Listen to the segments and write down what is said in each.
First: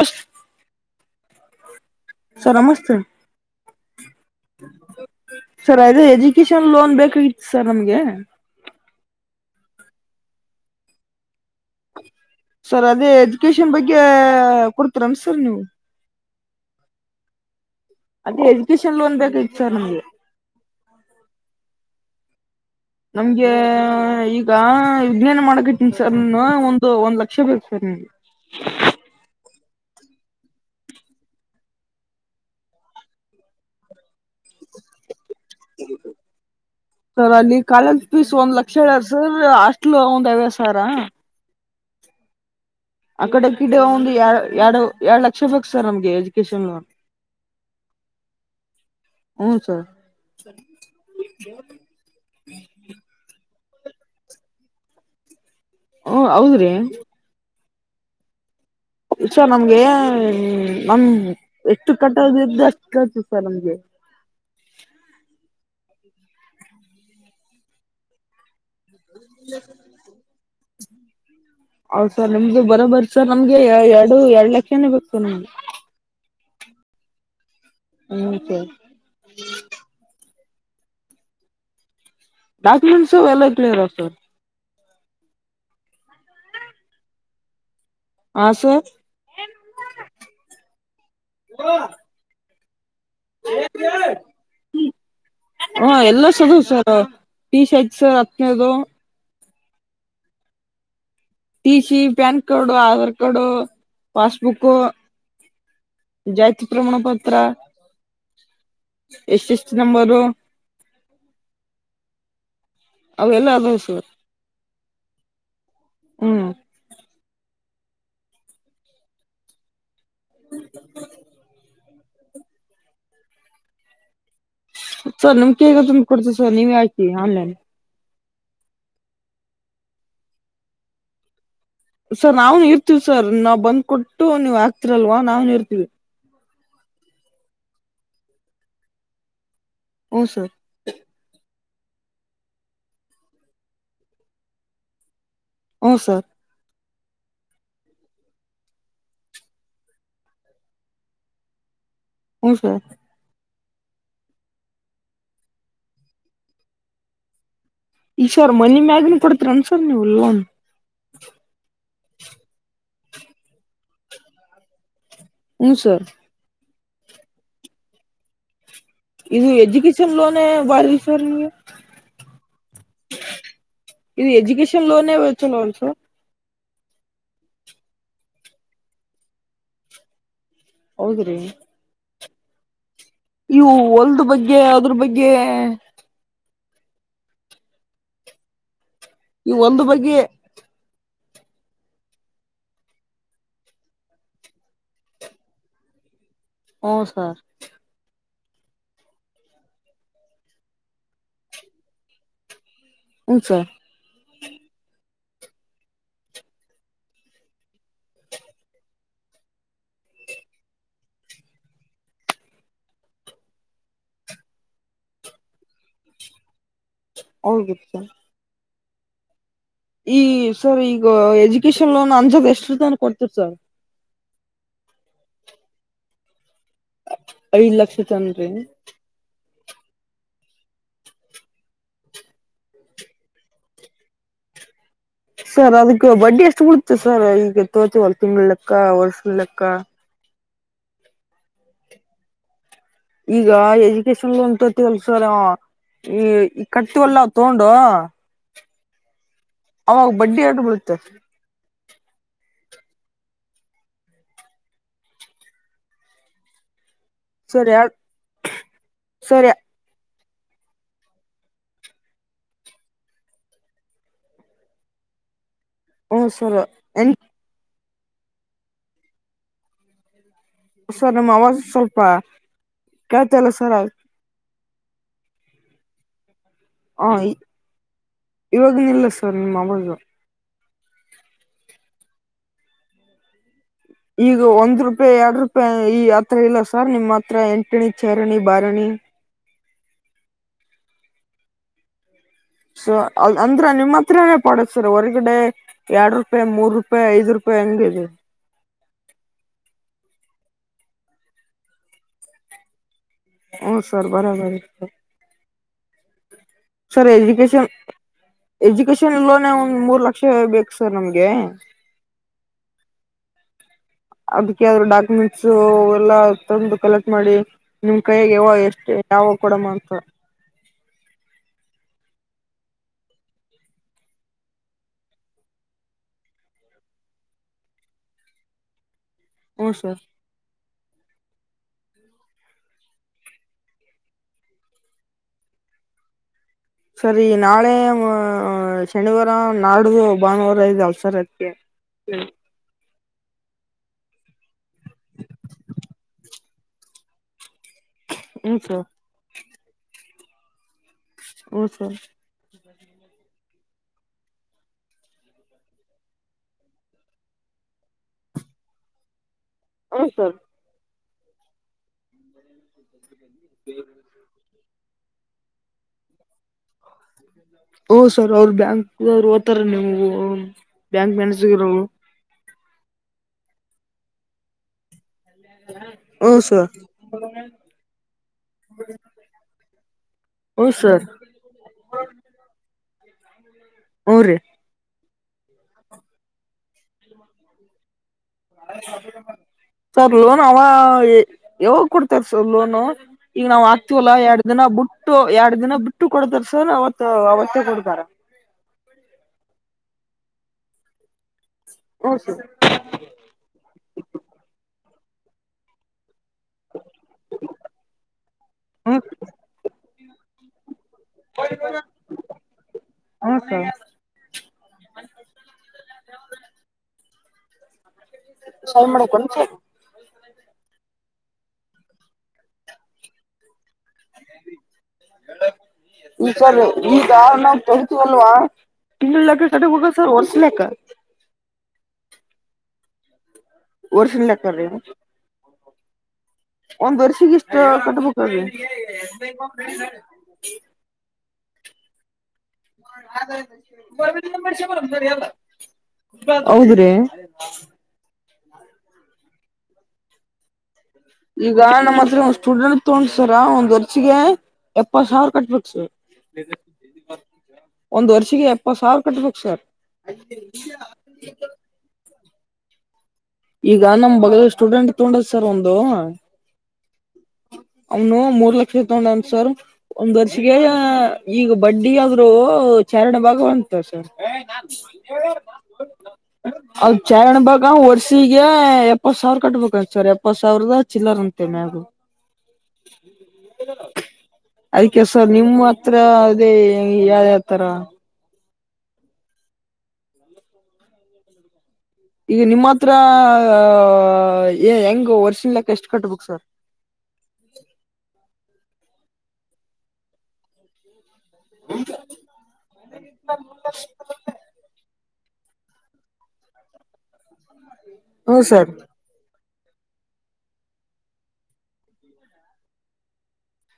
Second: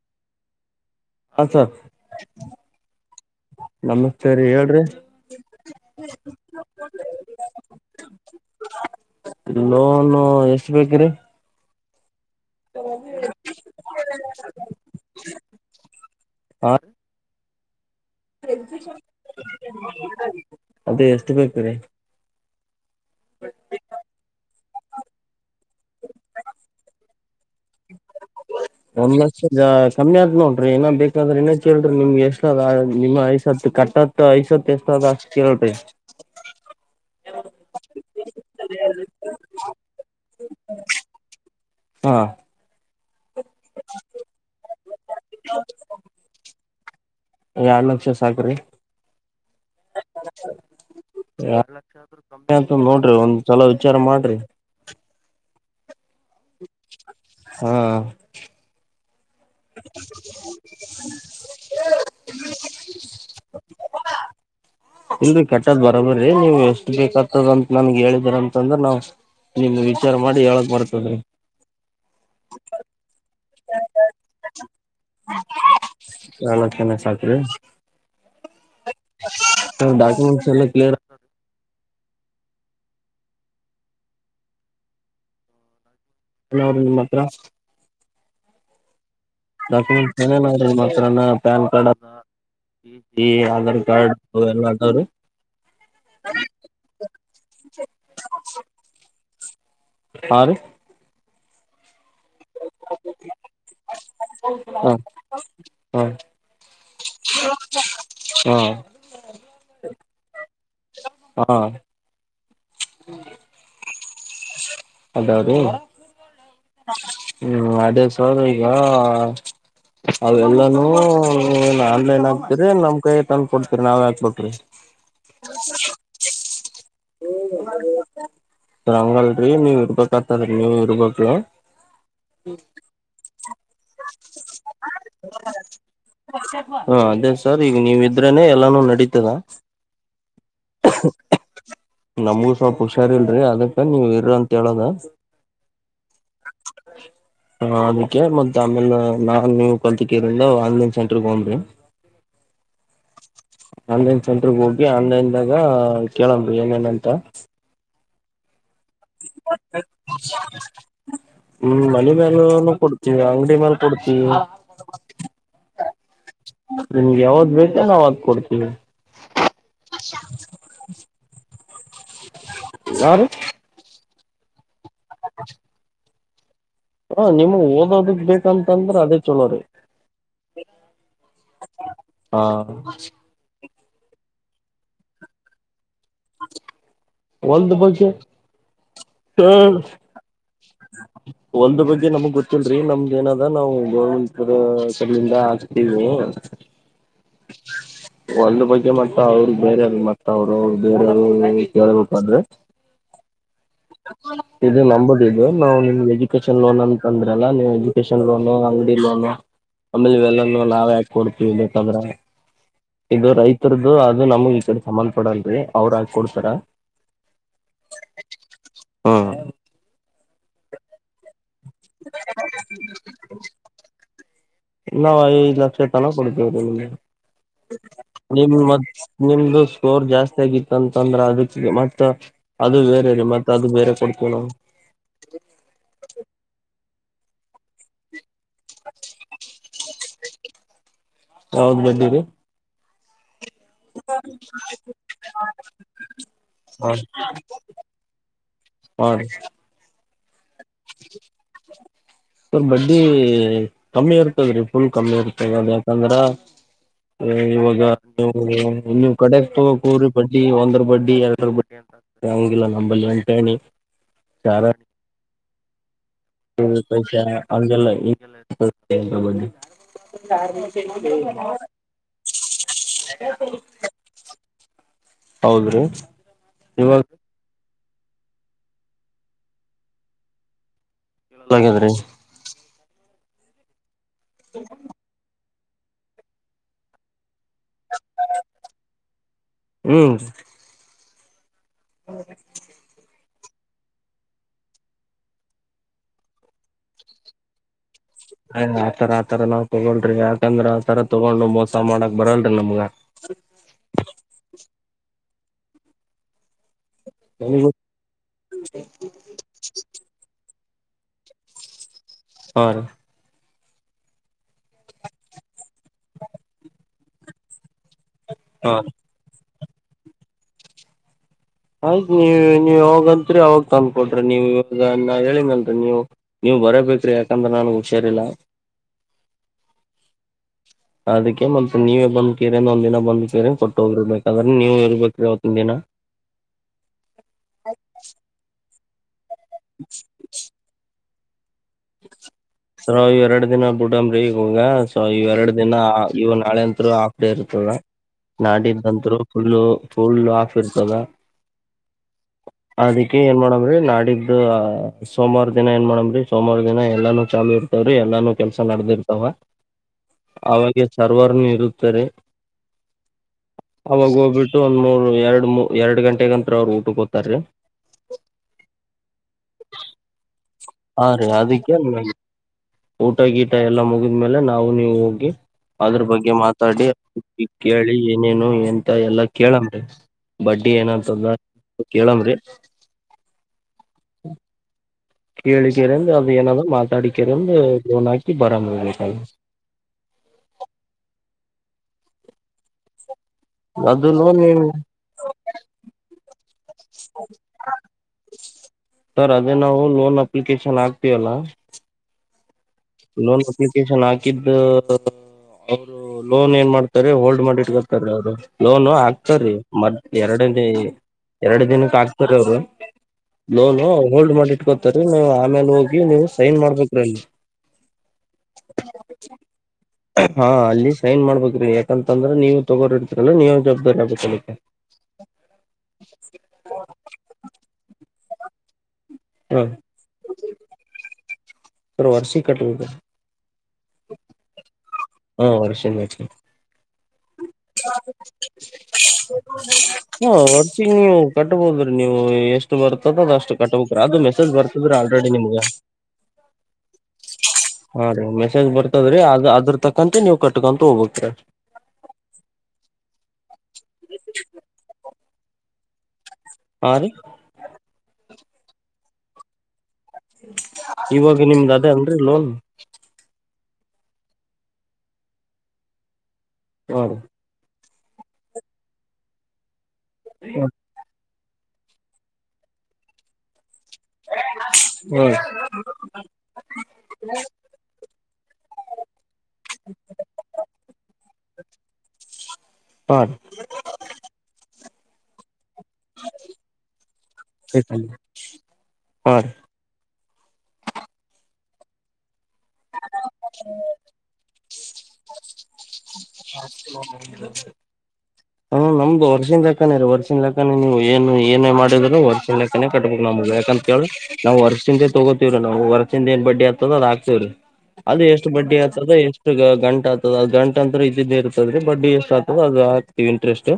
ಅಷ್ಟ ಅ sir. Sir ನಮಸ್ತೆ ನಮಸ್ತೆ ರೀ ಹೇಳ್ರಿ [unintelligible] ಸರ್ ಅದು ಎಜುಕೇಶನ್ ಲೋನ್ ಬೇಕಾಗಿತ್ತು ಸರ್ ನಮ್ಗೆ ಲೋನು ಎಷ್ಟ ಬೇಕಿರಿ ಸರ್ ಅದೇ ಎಜುಕೇಶನ್ ಬಗ್ಗೆ ಕೊಡ್ತರನ್ ಸರ್ ನೀವು ಹಾ ಅದೇ ಎಜುಕೇಶನ್ ಲೋನ್ ಬೇಕಾಗಿತ್ತು ಸರ್ ನಮ್ಗೆ ಅದೇ ಎಷ್ಟು ಬೇಕು ರೀ ನಮ್ಗೆ ಈಗ ಈಗ ವಿಜ್ಞಾನ ಮಾಡಕ್ ಇಟ್ಟನಿ ಸರ್ ನೀ ಒಂದು ಒಂದ್ ಲಕ್ಷ ಬೇಕು ಸರ್ ನಿನ್ಗೆ ಒಂದ್ ಲಕ್ಷ ಕಮ್ಮಿ ಆತ್ ನೋಡ್ರಿ ಏನ ಬೇಕಾದ್ರೆ ಇಏನ ಕೇಳ್ರಿ ನಿಮ್ಗೆ ಎಷ್ಟ ನಿಮ್ ಐಸ ಹತ್ ಕಟ್ಟತ್ ಸಐಸ ತೇಸಿ ತರಟ ಸರ್ ಅಲ್ಲಿ ಕಾಲೇಜ್ ಫೀಸ್ ಒಂದ್ ಲಕ್ಷ ಹೇಳಾರ ಸರ್ ಹಾಸ್ಟ್ಲ್ ಒಂದ್ ಐ್ಯ ಸರ ಹಾ ಅ ಕಡೆ ಕಿಡ ಒಂದು ಎ ಎರಡು ಎರಡು ಲಕ್ಷ ಬೇಕು ಸರ್ ನಮ್ಗೆ ಎಜುಕೇಶನ್ ಲೋನ್ ಎರ್ಡ್ ಲಕ್ಷ ಸಾಕ ರೀ ಹ್ಮ ಸರ್ ಸಮಯ ಅಂತ ನೋಡ್ರಿ ಒಂದು [unintelligible] ಚಲೋ ವಿಚಾರ ಮಾಡ್ರಿ ಹೂ ಹೌದ್ ರೀ ಹಾ ಸರ್ ನಮ್ಗೆ ನಮ ಎಷ್ಟು ಕಟ್ಟದ್ದು ಅಷ್ಟುಸರ್ ನಮ್ಗೆ ಇಲ್ರರಿ ಕಟ್ಟದ್ ಬರೋಬರ್ರೀ ನೀವು ಎಷ್ಟು ಬೇಕಾಗ್ತದ ಅಂತ ನನ್ಗೆ ಹೇಳಿದ್ರಂತ ತಂದ್ರೆ ನಾವು ನಿಮ್ ವಿಚಾರ ಮಾಡಿ ಹೇಳಕ್ ಬರ್ತದೇ ಹೌದ್ ಸರ್ ನಿಮ್ದು ಬರೋಬರಿ ಸರ್ ನಮ್ಗೆ ಎರಡು ಎರಡು ಲಕ್ಷನೇ ಬೇಕು ನಮಗೆ ಎರಡ್ ಲಕ್ಷನೇ ಸಾಕ್ರಿ ಹ್ಮ [unintelligible] ಚಲ್ಲ ಕ್ಲಿಯರ ಡಾಕೊಮೆಂಟ್ಸ ಎಲ್ಲ ಕ್ಲಿಯರ ಸರ್ ಎರು ನಿಮ್ಮ ಹತ್ರ ಹ ಸರ್ ಡಾಕ್ಯುಮೆಂಟ್ಸ್ ಏನೇನ ಮಾತ್ರನಾ ಪ್ಯಾನ್ ಕಾರ್ಡ್ ಅದ ಈ ಹ ಆಧಾರ್ ಕಾರ್ಡ್ ಅವೆಲ್ಲ ಅದಾವ್ರಿ [unintelligible] ಎಲ್ಲ ಸದು ಸರ್ ಟೀ ಶರ್ಟ್ ಸರ್ ಹತ್ತನೇದು ಹ ರೀ T C PAN card Aadhaar card passbook ಹಾ ಹಾ [unintelligible] ಜಾತಿ ಪ್ರಮಾಣ ಪತ್ರ ಹಾ [unintelligible] ಎಸ್ ಎಸ್ ನಂಬರು ಹಾ ಅವ ಎಲ್ಲ ಅದಾವ್ ಸರ್ ಅದ ಅದು ಹ್ಮ್ ಹ್ಮ್ ಅದೇದ ಸರ್ ಈಗ ಅವಲ್ಲಾನೂ ನ ಇದೇನಮ್ ಕೈ ತಂದ್ ಕೊಡ್ತೀರಿ ನಾವ್ ಹಾಕ್ಬಟ್ರಿ ಸರ್ ನಮ್ ಕೇಗ ಕೊಡ್ತೀ ಸರ್ ನೀವ ಆಕಿ ಆನ್ಲೈನ್ ಹಂಗಲ್ರರಿ ನೀವ್ ಇರ್ಬೇಕ ಆತದ್ರ ನೀವ ಇರ್ಬೇಕು ಸರ್ ನಾವು ಇರ್ತೀವ್ ಸರ್ ನಾವು ಬಂದ್ ಕೊಟ್ಟು ನೀವ್ ಹಾಕ್ತಿರಲ್ವಾ ನಾವು ಇರ್ತಿವಿ ಹ ಅದೇ ಸರ್ ಈಗ ನೀವಿದ್ರನೆ ಎಲ್ಲಾನು ನಡೀತಿದೆ ಹ್ಮ ಸರ್ ನಮ್ಗೂ ಸ್ವಲ್ಪ ಹುಷಾರ್ಲ್ರಿ ಅದಕ್ಕ ನೀವ ಇರ್ರಿ ಅಂತ ಹೇಳದ ಹು ಸರ್ ಹ ಅದಕ್ಕೆ ಮತ್ತ ಆಮೇಲೆ ನಾನ್ ನೀವ್ ಕಲ್ತಿಕರ್ ಆನ್ಲೈನ್ ಸೆಂಟರ್ಗ್ ಬಂದ್ರಿ ಹ್ಮ ಸರ್ ಆನ್ಲೈನ್ ಸೆಂಟರ್ಗ್ ಹೋಗಿ ಆನ್ಲೈನ್ದಾಗ ಕೇಳಂಬಿ ಏನೇನಂತ ಈಶ್ವರ್ ಮನ ಮ್ಯಾಗನ ಕೊಡ್ತರಿ ಅನ್ಸರ್ ನೀವು ಲೋನ್ ವಿ ಅಂಗಡಿ ಮೇಲ್ ಕೊಡ್ತೀವಿ ಹ್ಞೂ ಸರ್ ನಿಮಗೆ ಯಾವ್ದ್ ಬೇಕ ನಾವ್ದ್ ಕೊಡ್ತೀವಿ ಇದು ಎಜುಕೇಷನ್ ಲೋನ್ ಬಾರ ವಿಚಾರ ಗೆ [inaudible] ಯಾರ [unintelligible] ಇದು ಎಜುಕೇಶನ್ ಲೋನ ಚಲೋ ಅನ್ಸಲ್ವಾ ಹ ನಿಮಗ್ ಓದೋದಕ್ ಬೇಕಂತಂದ್ರೆ ಅದೇ ಚಲೋ ರಿ ಹೌದಿರಿ ಹಾ ನೀವು ಒಲ್ದ ಬಗ್ಗೆ ಅದ್ರ ಬಗ್ಗೆ ಒಲದು ಬಗ್ಗೆ ಈ ಒಂದು ಬಗ್ಗೆ ಒಂದು ಬಗ್ಗೆ ನಮಗ್ ಗೊತ್ತಿಲ್ರರಿ ನಮ್ದ ಏನದ ನಾವು ಗೋವಿಂದಪುರ ಕಡಿಯಿಂದ ಹಾಕ್ತೀವಿ ಹ್ಞೂ ಸರ್ ಒಂದು ಬಗ್ಗೆ ಮತ್ತ ಅವ್ರ ಬೇರೆೆಯ್ರ ಮತ್ತ ಅವ್ರು ಅವ ಬೇರೆಯವ್ರು ಕೇಳ್ಬೇಕಾದ್ರೆ ಹ್ಮ ಸರ್ ಇದು ನಮ್ಮ ದು ನಾವು ನಿಮ್ಗೆ ಎಜುಕೇಶನ್ ಲೋನ್ ಅಂತ ತಂದ್ರಲ್ಲ ನೀವು ಎಜುಕೇಶನ್ ಲೋನು ಅಂಗಡಿ ಲೋನು ಆಮೇಲೆವೆಲ್ಲ ನಾವೇ ಹಾಕಿ ಕೊಡ್ತೀವಿ ಬೇಕದ್ರ ಇದು ರೈತರದು ಅದು ನಮಗ್ ಈ ಕಡೆ ಸಂಬಂಧ ಪಡಲ್ರರಿ ಅವ್ರ ಹಾಕ ಕೊಡ್ತಾರ ಅವ ಗೋಸ್ಕರ ಹ್ಮ.. [unintelligible] ಈ, ಸರ್ ಈಗ ಎಜು. [inaudible] ಕಿಸಾನ್ಲೋಯನ್, ನಾಮ್, ಎಷ್ಟತಾನ ಕೊಡ್ತೀವಿ ಸರ್? [unintelligible] ನಾವು, ಐದು ಲಕ್ಷ ತನಕ ಕೊಡತೀವಿ. ಐದ್ ಲಕ್ಷ [unintelligible] ತನ್ರಿ ನಿಮ, ಮ, ನಿಮ್ದು. [unintelligible] ಸ್ಟೋರ್, ಜಾಸ್ತಿ ಆಗಿತ್ತ ಅಂತಂದ್ರೆ, ಅದಕ್ಕೆ ಮತ್ತ ಅದು ಬೇರೆ ಮತ್ತ ಅದು ಬೇರೆ ಕೊಡ್ತೇವಿ! ನಾವು. [unintelligible] ಸರ್, ಅದಕ್ಕೆ ಬಡ್ಡಿ ಎಷ್ಟು ಬಿಡು. [inaudible] ಸರ್, ಇವಾಗ, ದೋಚುವಳಿ. [inaudible] ತಿಂಗಳು, ಲೆಕ್ಕ, ವರ್ಷ, ಲೆಕ್ಕ. [inaudible] ಯಾವದ್, ಬಂದಿದೆ. [inaudible] ಈಗ ಎಜುಕೇಶನ್ ಲೋನ್ ತರುತ್ಜಿವಿಯಲ್ಲ ಸರ್ ಈ ಈ ಕಟ್ತಿವಲ್ಲ ತಗೊಂಡು. [inaudible] ಹ, ರೀ. [inaudible] ನಾವು, ಬಡ್ಡಿ. [inaudible] ಹ್ಮ್, ಬರುತ್ತೆ. [inaudible] ರ್ ಬಡ್ಡಿ ಕಮ್ಮಿ ಇರ್ತದ್ರಿ ಫುಲ್ ಕಮ್ಮಿ ಇರ್ತದ ಅದ ಯಾಕಂದ್ರ ಸರ್ ಇವಾಗ ಯಾ ನೀವು, ನೀವು ಸರ್ ಕಡೆಕ್ ತಗೋಕೋಗರಿ., ಬಡ್ಡಿ ಒಂದರ ಬಡ್ಡಿ ಎರಡರ ಬಡ್ಡಿ ಅಂತ ಹಂಗಿಲ್ಲ ನಂಬಲ್ಲಿ ಗಂಟೆಚಾರ ಹ್ಮ ಸರ್ ಎನ್ ಪೈಸ ಅಂದಲ್ಲ ಈಗೆಲ್ಲ ಬ ಸರ್ ನಮ್ಮ ಆಜ ಸ್ವಲ್ಪ ಕೆಳ್ತಲ್ಲ ಸರ್ ಹೌದ್ರೀ ಹ್ ಇವಾಗನ ಇಲ್ಲ ಸರ್ ನಿಮ್ಮ್ ಆವಾಜ ಎ ಹಾಗಾದ್ರಿ ಈಗ ಒಂದ್ ರೂಪಾಯಿ ಎರಡು ರೂಪಾಯಿ ಈ ಹತ್ರ ಇಲ್ಲ ಸರ್ ನಿಮ್ಮ್ ಮಾತ್ರ ಎಂಟಣ ಚರನ ಬಾರಣ ಹೌದ ಸೊ ಅ ಅಂದ್ರ ನಿಮ್ಮ್ ಹತ್ರನೇ ಪಡದ ಸರ್ ಹೊರ್ಗಡೆ ಎರಡ್ ರೂಪಾಯಿ ಮೂರು ರೂಪಾಯಿ ಐದು ರೂಪಾಯಿ ಹೆಂಗದೆ ಅಯ ಆತರ ಆತರ ನಾವ್ ತಗೊಳ್ರಿ ಯಾಕಂದ್ರ ಆತರ ತಗೊಂಡ್ ಮೋಸ ಮಾಡಕ್ ಬರಲ್ರರಿ ನಮ್ಗ ಹೂ ಸರ್ ಬರಬರಿ sir [inaudible] sir education education loan ಒಂದ ಮೂರು ಲಕ್ಷ ಬೇಕ ಸರ್ ನಮ್ಗೆ ಸೋರಿ ಅದಕ್ಕೆ ಡಾಕ್ಯುಮೆಂಟ್ಸ್ ಎಲ್ಲ ತಂದು ಕಲೆ ಮಾಡಿವಿ ನಿಮ್ ಕೈಯಾಗ ಯಾವೋ ಹಾ ಎಷ್ಟು ಯಾವೋ ಕೂಡ ಮಾಡ ತ್ತ ನೀ ನೀವ ಹೋಗಂತ್ರಿ ಅವಾಗ ತಂದ್ ಕೊಡ್ರಿ ನೀವು ಇವಾಗ ಹೇಳ ಮಲ್ರಿ ನೀವು ನೀವ್ ಬರಬೇಕ್ರಿ ಯಾಕಂದ್ರ ನನ್ಗ್ ಹುಷಾರಿಲ್ಲ ಹಓ ಸರ್ ಅದಕ್ಕೆ ಮತ್ತೆ ನೀವೇ ಬಂದ್ ಕೀರಿಂದ ಒಂದ್ ದಿನ ಬಂದ್ಕೀರಿ ಕೊಟ್ಟ ಹೋಗಿರ್ಬೇಕ ಅದ್ರೆ ನೀವ ಇರ್ಬೇಕ್ರಿ ಹೊತ್ತಿನ ದಿನ ಸರಿ ನಾಳೆ ಹಣ ನಾಡ್ದು ಭ ಬಾನುವಾರ ಐ್ ಅಲ್ಸರ್ ಐತ ೆ ಸ್ಮರಿ [inaudible] ಸ ಈ ಎರಡ್ ದಿನ ಬಿಟಂಬ್ರಿ ಈಗಗ ಸೊ ಇವ್ರಡ್ ದಿನ ಇವವು ನಾಳೆ ಅಂತತ್ ಹಾಫ್ ಡೇೀ ಹ್ಞೂ ಸರ್ ನಾಡಿದ್ದಂರು ಫುಲ್ಲು ಫುಲ್, ಆಫ್ ಇರ್ತದ. ಹ್ಞೂ ಸರ್ [inaudible] ಅದಕ್ಕೆ, ಏನು, ಮಾಡೋದು? [inaudible] ರಿ, ನಾಲಿಧು, ಸೋಮವಾರ ದಿನ ಏನ್ ಮಾಡಮ್ರೀ, ಸೋಮವಾರ? [inaudible] ದಿನ, ಎಲ್ಲಾನು ಚಾಲೂ, ಇರ್ತವ್ರೀ ಎಲ್ಲಾನು ಕೆಲ್ಸ ನಡೆದಿರ್ತಾವ? [inaudible] ಹಾ, ಸರ್. [inaudible] ಸರ್ವರ್ನ, ಇರುತ್ತೆ, ರಿ. [inaudible] ಅವಾಗ, ಹೋಗ್ಬಿಟ್ಟು, ಒಂದು, ಮೂರು. [inaudible] ಎರಡು ಮೂ, ಎರಡ್ ಗಂಟೆಗಂತ್ರ ಅವ್ ಊಟಕ್ಕೆ ಹೋತಾರೀ. [inaudible] ಹ್ಮ್ಮ್, ಸರ್, ಅವ್ರ ಬ್ಯಾಂಕ್ ಅವ್ರು, ಹೋಗುತ್ತಾರೆ, ನೀವು. [inaudible] ಹಾ, ರೀ, ಮ್ಯಾನೇಜರ್ ಅದಕ್ಕೆ. ಅವರು [unintelligible] ಊಟ, ಗೀಟ ಎಲ್ಲಾ ಮುಗಿದ್ಮೇಲೆ ನಾವು ನೀವು ಹೋಗಿ. [inaudible] ಅದ್ರ, ಬಗ್ಗೆ ಹ್ಞೂ ಸರ್ ಮಾತಾಡಿ ಕೇಳಿ, ಏನೇನು ಎಂತ ಎಲ್ಲಾ ಕೇಳಮ್ರಿ ಹ್ಞೂ ಬಡ್ಡಿ ಸರ್ ಏನಂತದ ಕೆಳಮರಿ. [inaudible] ಹ್ಮ್, ರಿ. [inaudible] ಕೇಳಿಕರಂದು, ಏನು, ಅದು, ಮಾತಾಡಿಕ್ರಂದು ಲೋನ್ ಹಕಿ. ಸ, ಲೋನ್ ಹ, ಏ [unintelligible] ಯಾವಾಗ, ಕೊಡ್ತಾರೆ, ಸರ್ ಲೋನು? [unintelligible] ಈಗ ನಾವು ಅದು ಆಗ್ತಿವಲ್ಲಾ! ಲೋನ್ ಎರಡ್ ದಿನ ಬಿುಟ್ಟು ಎರಡ್ ದಿನ ಬಿಟ್ಟು ಕೊಡುತ್ತಾರೆ, ಸಾರ್. [inaudible] ಸರ್, ಅದೇ ನಾವು, ಲೋನ್. [unintelligible] ಅಪ್ಲಿಕೇಶನ್, ಆಗ್ತೀವಲ್ಲಾ?. [inaudible] [unintelligible] [inaudible] ಲೋನ್ ಅಪ್ಲಿಕೇಶನ್ ಹಾಕಿದ್ದ ಅವರು. ಲೋನ್ ಏನ್ ಮಾಡ್ತಾರೆ ಹೋಲ್ಡ್ ಮಾಡಿ ಇಟ್ಕತಾರ ಅವರು ಲೋನ್ ಹ್ಮ ಹಾಕ್ತಾರಿ. ಎರಡ ಎರಡು ದಿನಕ್ಕೆ ಆಗ್ತಾರ ಅವರು ಹ್ಮ ಸರ್ ಲೋನು ಹೋಲ್ಡ್ ಮಾಡಿಟ್ಕೊತರಿ ನೀ ಆಮೇಲೆ ಹೋಗಿ ನೀವು ಸೈನ್ ಮಾಡ್ಬೇಕ್ರೀ ಅಲ್ಲಿ. ಸೈ ಮಾಡ ಕೊಂತ ಹಾ ಅಲ್ಲಿ ಸೈನ್ ಮಾಡ್ಬೇಕ್ರಿ ಯಾಕಂತಂದ್ರೆ ನೀವು ತಗೋರಿರ್ತರಲ್ಲ ನೀವ ಜವಾಬ್ದಾರಿ ಆಗ್ಬೇಕ ಅದಕ್ಕೆ [unintelligible] ವಾ ತಿಂಗಳು ಹಾ ಲೆ ಹೋಗ ಸರ್ ವರ್ಷ ಲೆಕ್ಕ ಸ ವರ್ಷಿ ಕಟ್ಟಬೇಕ [unintelligible] ಹೌ ಒಂದ ವರ್ಸ [unintelligible] ಕಟ್ಬೋದ್ರೀ ನೀವು ಎಷ್ಟು ಬರ್ತದ ಅಷ್ಟು ಕಟ್ಟಬೇಕ್ರಿ ಅದು ಮೆಸೇಜ್ ಬರ್ತಾದ್ರಿ ಆಲ್ರೆಡಿ ನಿಮ್ಗ ಹೌದ್ರಿ ಆ ರಿ ಮೆಸೇಜ್. ಮೆಸೇಜ್ ಬರ್ತದ್ರೀ ಅ ಅದ್ರ ತಕ್ಕಂತಂತೆ ನೀವು ಕಟ್ಕೊ ಈಗ ನಮ್ಮ ಹತ್ರ. ಚೂಡಣ ತೋ--ಡ್ಸರ ಒಂದ್ ಗೆ ಎಪ್ಪತ್ ಸಾವ್ರ ಕಟ್ಟುವ ಸರ್. ಹಾ ರೀ ಒಂದು ವರ್ಷಿಗೆ ಕಟ್ಬೇಕು ಸರ್ ಇವಾಗ ನಿಮ್ದ್ ಅದೇ ಅನ್ರಿ ಲೋನ್. [unintelligible] ಈಗ ನಮ್ ಬಗದ ಸ್ಟೂಡೆಂಟ್ ತೊಂಡದ ಸರ್ ಒಂದು. ಹ. ಅವ್ನು ಮೂರ್ ಲಕ್ಷ ಇತೊಂಡನ್ಸರ್ ಒಂದು ವರ್ಷಿಗೆ. ಈಗ ಬಡ್ಡಿ ಆದ್ರೂ ಚಾರಣ ಭಾಗವಂತ. ಹಾ ರೀ ಚಾರಣ ಬಾಗ ವರ್ಷ ಎಪ್ಪತ್ ಸಾವಿರ ಕಟ್ಬೇಕ ಸರ್ ಎಪ್ಪತ್ ಸಾವಿರದ ಚಿಲ್ಲರ್ ಅಂತೆೇ ಮು ಹಾ ಅದ ಕೆಸ ನಿಮ್ಮತ್ ಹತ್ರ ಅದೇ ಯಾವ ಯಾವತರ. ಹ ಈಗ ನಿಮ್ಮ ಹತ್ರ ಹೇ ಹೆಂಗ ವರ್ಷನ್ ಲೆಕ್ಕ ಎಷ್ಟ ಕಟ್ಬೇಕ ಸರ್? ಹ ನಮ್ದು ವರ್ಷದ ಲೆಕ್ಕಾನೇ ರೀ ವರ್ಷದ ಲೆಕ್ಕಾನೇ ನೀವು ಏನು ಏನೇ ಮಾಡಿದ್ರು ವರ್ಷನ್ ಲೆಕ್ಕನೆ ಕಟ್ಬೇಕು ನಮ್ಗ ಯಾಕಂತ ಕೇಳ್ ನಾವು ವರ್ಷಿಂದ ತಗೋತಿವ ರಿ ನಾವು ವರ್ಸಿಂದ ಏನ್ ಬಡ್ಡಿ ಆಗ್ತದ ಅದ ಹಾಕ್ತೀವ್ ರಿ. ಅದು ಹ್ಮ್ ಎಷ್ಟು ಸರ್ ಬಡ್ಡಿ ಆಗ್ತದ ಎಷ್ಟ ಈಗ ಗಂಟ ಆತದ ಅದ ಗಂಟ ಅಂದ್ರ ಇದಿದ್ದೆ ಇರ್ತದ ರೀ ಬಡ್ಡಿ ಎಷ್ಟ ಆತದ ಅದು ಇಂಟ್ರೆಸ್ಟ್.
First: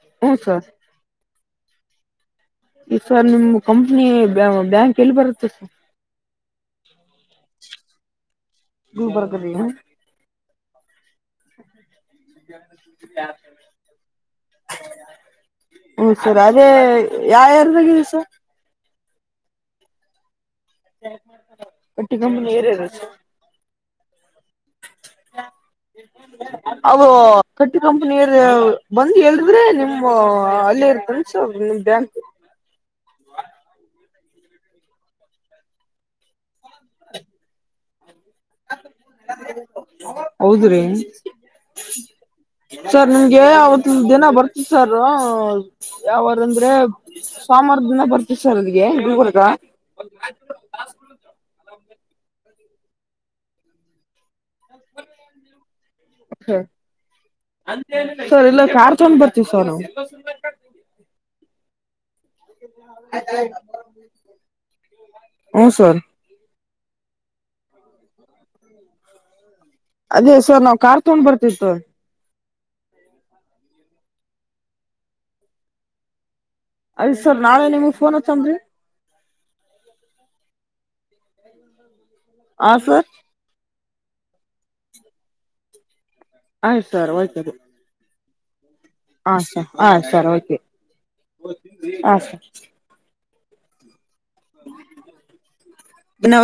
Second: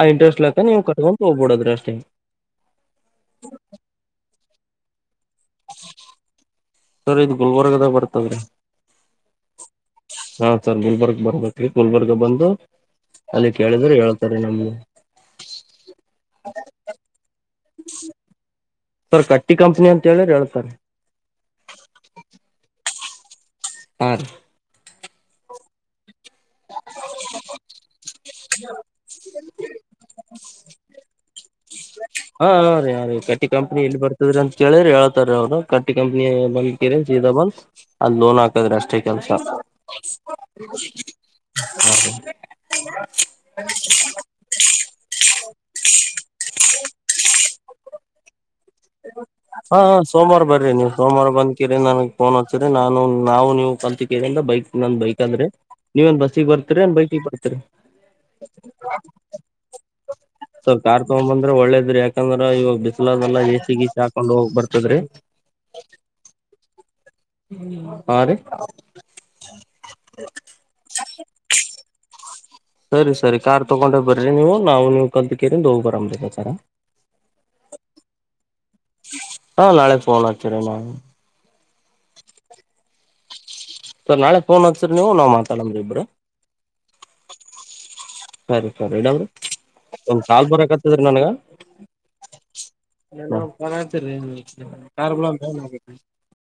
ಆ ಹ್ಮ್ ಇಂಟ್ರೆಸ್ಟ್ ಲೆಕ್ಕ ಸರ್ ನೀವ ಕಟ್ಕೊಂಡ ಹೋಗ್ಬಿಡದ್ರಿ ಅಷ್ಟೇ. ಈ ಸರ್ ನಿಮ್ ಕಂಪ್ನಿ ಬ್ಯಾಂಕ್ ಎಲ್ಲಿ ಬರತ್ತೆ? ಹ ಸರಿ ಇದು ಗುಲ್ಬರ್ಗದಾಗ ಬರ್ತದ್ರಿ. ಹಾ ಸರ್ ಗುಲ್ಬರ್ಗ ಬರ್ಬೇಕ್ರಿ ಬಂದು ಅಲ್ಲಿ ಕೇಳಿದ್ರೆ ಹೇಳ್ತಾರೆ ನಮ್ಗೆ ಹ ಸರಿ ಅದೇ ಯಾವ ಯ ಬಿದಸ ಸರ್ ಕಟ್ಟಿ ಕಂಪ್ನಿ ಅಂತ ಹೇಳ್ರ ಹೇಳ್ತರ್ ಪಟ್ಟಿ ಕಂಬ ರ ಹಾ ರೀ ಹಾ ಅ ಕಟ್ಟಿ ಕಂಪನಿಯ ಬಂದು ಹೇಳದ್ರೆ ನಿಮ್ಮ ಅಲ್ಲಿ ಇರ್ತನ್ ಸೌ ನಿಂದ ಹಾ ನಾ ರೀ ಯ ರೀ ಕಟ್ಟಿ ಕಂಪ್ನಿ ಎಲ್ಲಿ ಬರ್ತದ್ರಿ ಅಂತ ಕೇಳಿ್ರಿ ಹೇಳ್ತಾರ ಅವ್ರು ಕಟ್ಟಿ ಕಂಪ್ನಿ ಬ ಕರಣ ಬಲ್ಸ್ ಹೌದ್ರಿ ಸರ್ ನಿಮ್ಗೆ ಅವತ್ ದಿನ ಬರ್ತ ಸರ್ ಯಾವಾರಂದ್ರೆ. ಸೋಮಾರ ದಿನ ಬರ್ತೀ ಹಾ ಸೋಮವಾರ ಬರ್ರಿ ನೀ ಸೋಮವಾರ ಬಂದಕಿರಿ ನನ್ಗ್ ಫೋನ್ ನಾನು ನಾವು ನೀವು ಕಲ್ತ್ರಿಂದ ಬೈಕ್ ನಂದ ಬೈಕ್, ಆದ್ರೆ ನೀವ ಒಂದ ಬಸ್ಸಿಗೆ ಬರ್ತೀರಿ ಒಂದ ಬೈಕಿಗೆ ಬರ್ತರಿ, ಸರ್ ಇಲ್ಲ ಕಾರ್ ತಗೊಂಡ್ ಬರ್ತೀವಿ ಸರ್ ನಾವು ಸ್ವಲ್ಪ ಕಾರ್ ತಗ್ ಬಂದ್ರೆ ಒಳ್ಳೇದ. [inaudible] ಯಾಕಂದ್ರ ಇವಾಗ ಬಿಸಲದೆೆಲ್ಲ ಹಾಕೊಂಡ ಹೋಗರ್ ಚದ್ರಿ ಹ ಸರ್ ಹ ರೀ ಅದೇ ಸರ್ ನಾವ್ ಕಾರ್ ತಗೊಂಡ್ ಬರ್ತಿತ್ತು. ಸರಿ ಸರಿ ಕಾರ್ ತೊಗೊಂಡೆ ಬರ್ರಿ ನೀವು ನಾವು ನೀವು ಕಲ್ ಕರಿಂದು ಹೋಗಿ ಬರಬೇಕ ಸರ ಯ್ ಸರ್ ನಾಳೆ ನಿಮ್ಗ್ ಫೋನ್ ಹತ್ತನ್ ಹಾ ನಾಳೆೆಗೆ ಫೋನ್ ಹಾಗ್ತೀರ ನಾವು. ಹ ಸರ್ ಸರ್ ನಾಳೆ ಫೋನ್ ಹೋಗ್ಸಿ ನೀವು ನಾ ಮಾತಾಡಮ್ರರಿ ಇಬ್ಬರು. ಆಯ್ತು ಸರ್ ಹಯ್ತದೆ. ಸರಿ ಸರಿ ಇಡಮ್ರಿ ಹ ಸ ಹ ಒಂದ್ ಸರ್ ಕಾಲ್ ರಿ ಬರಕತ್ತದ್ರಿ ಆ ಸ [unintelligible] ಕಾರ್ [unintelligible] ಧನ್ಯವಾದ [unintelligible]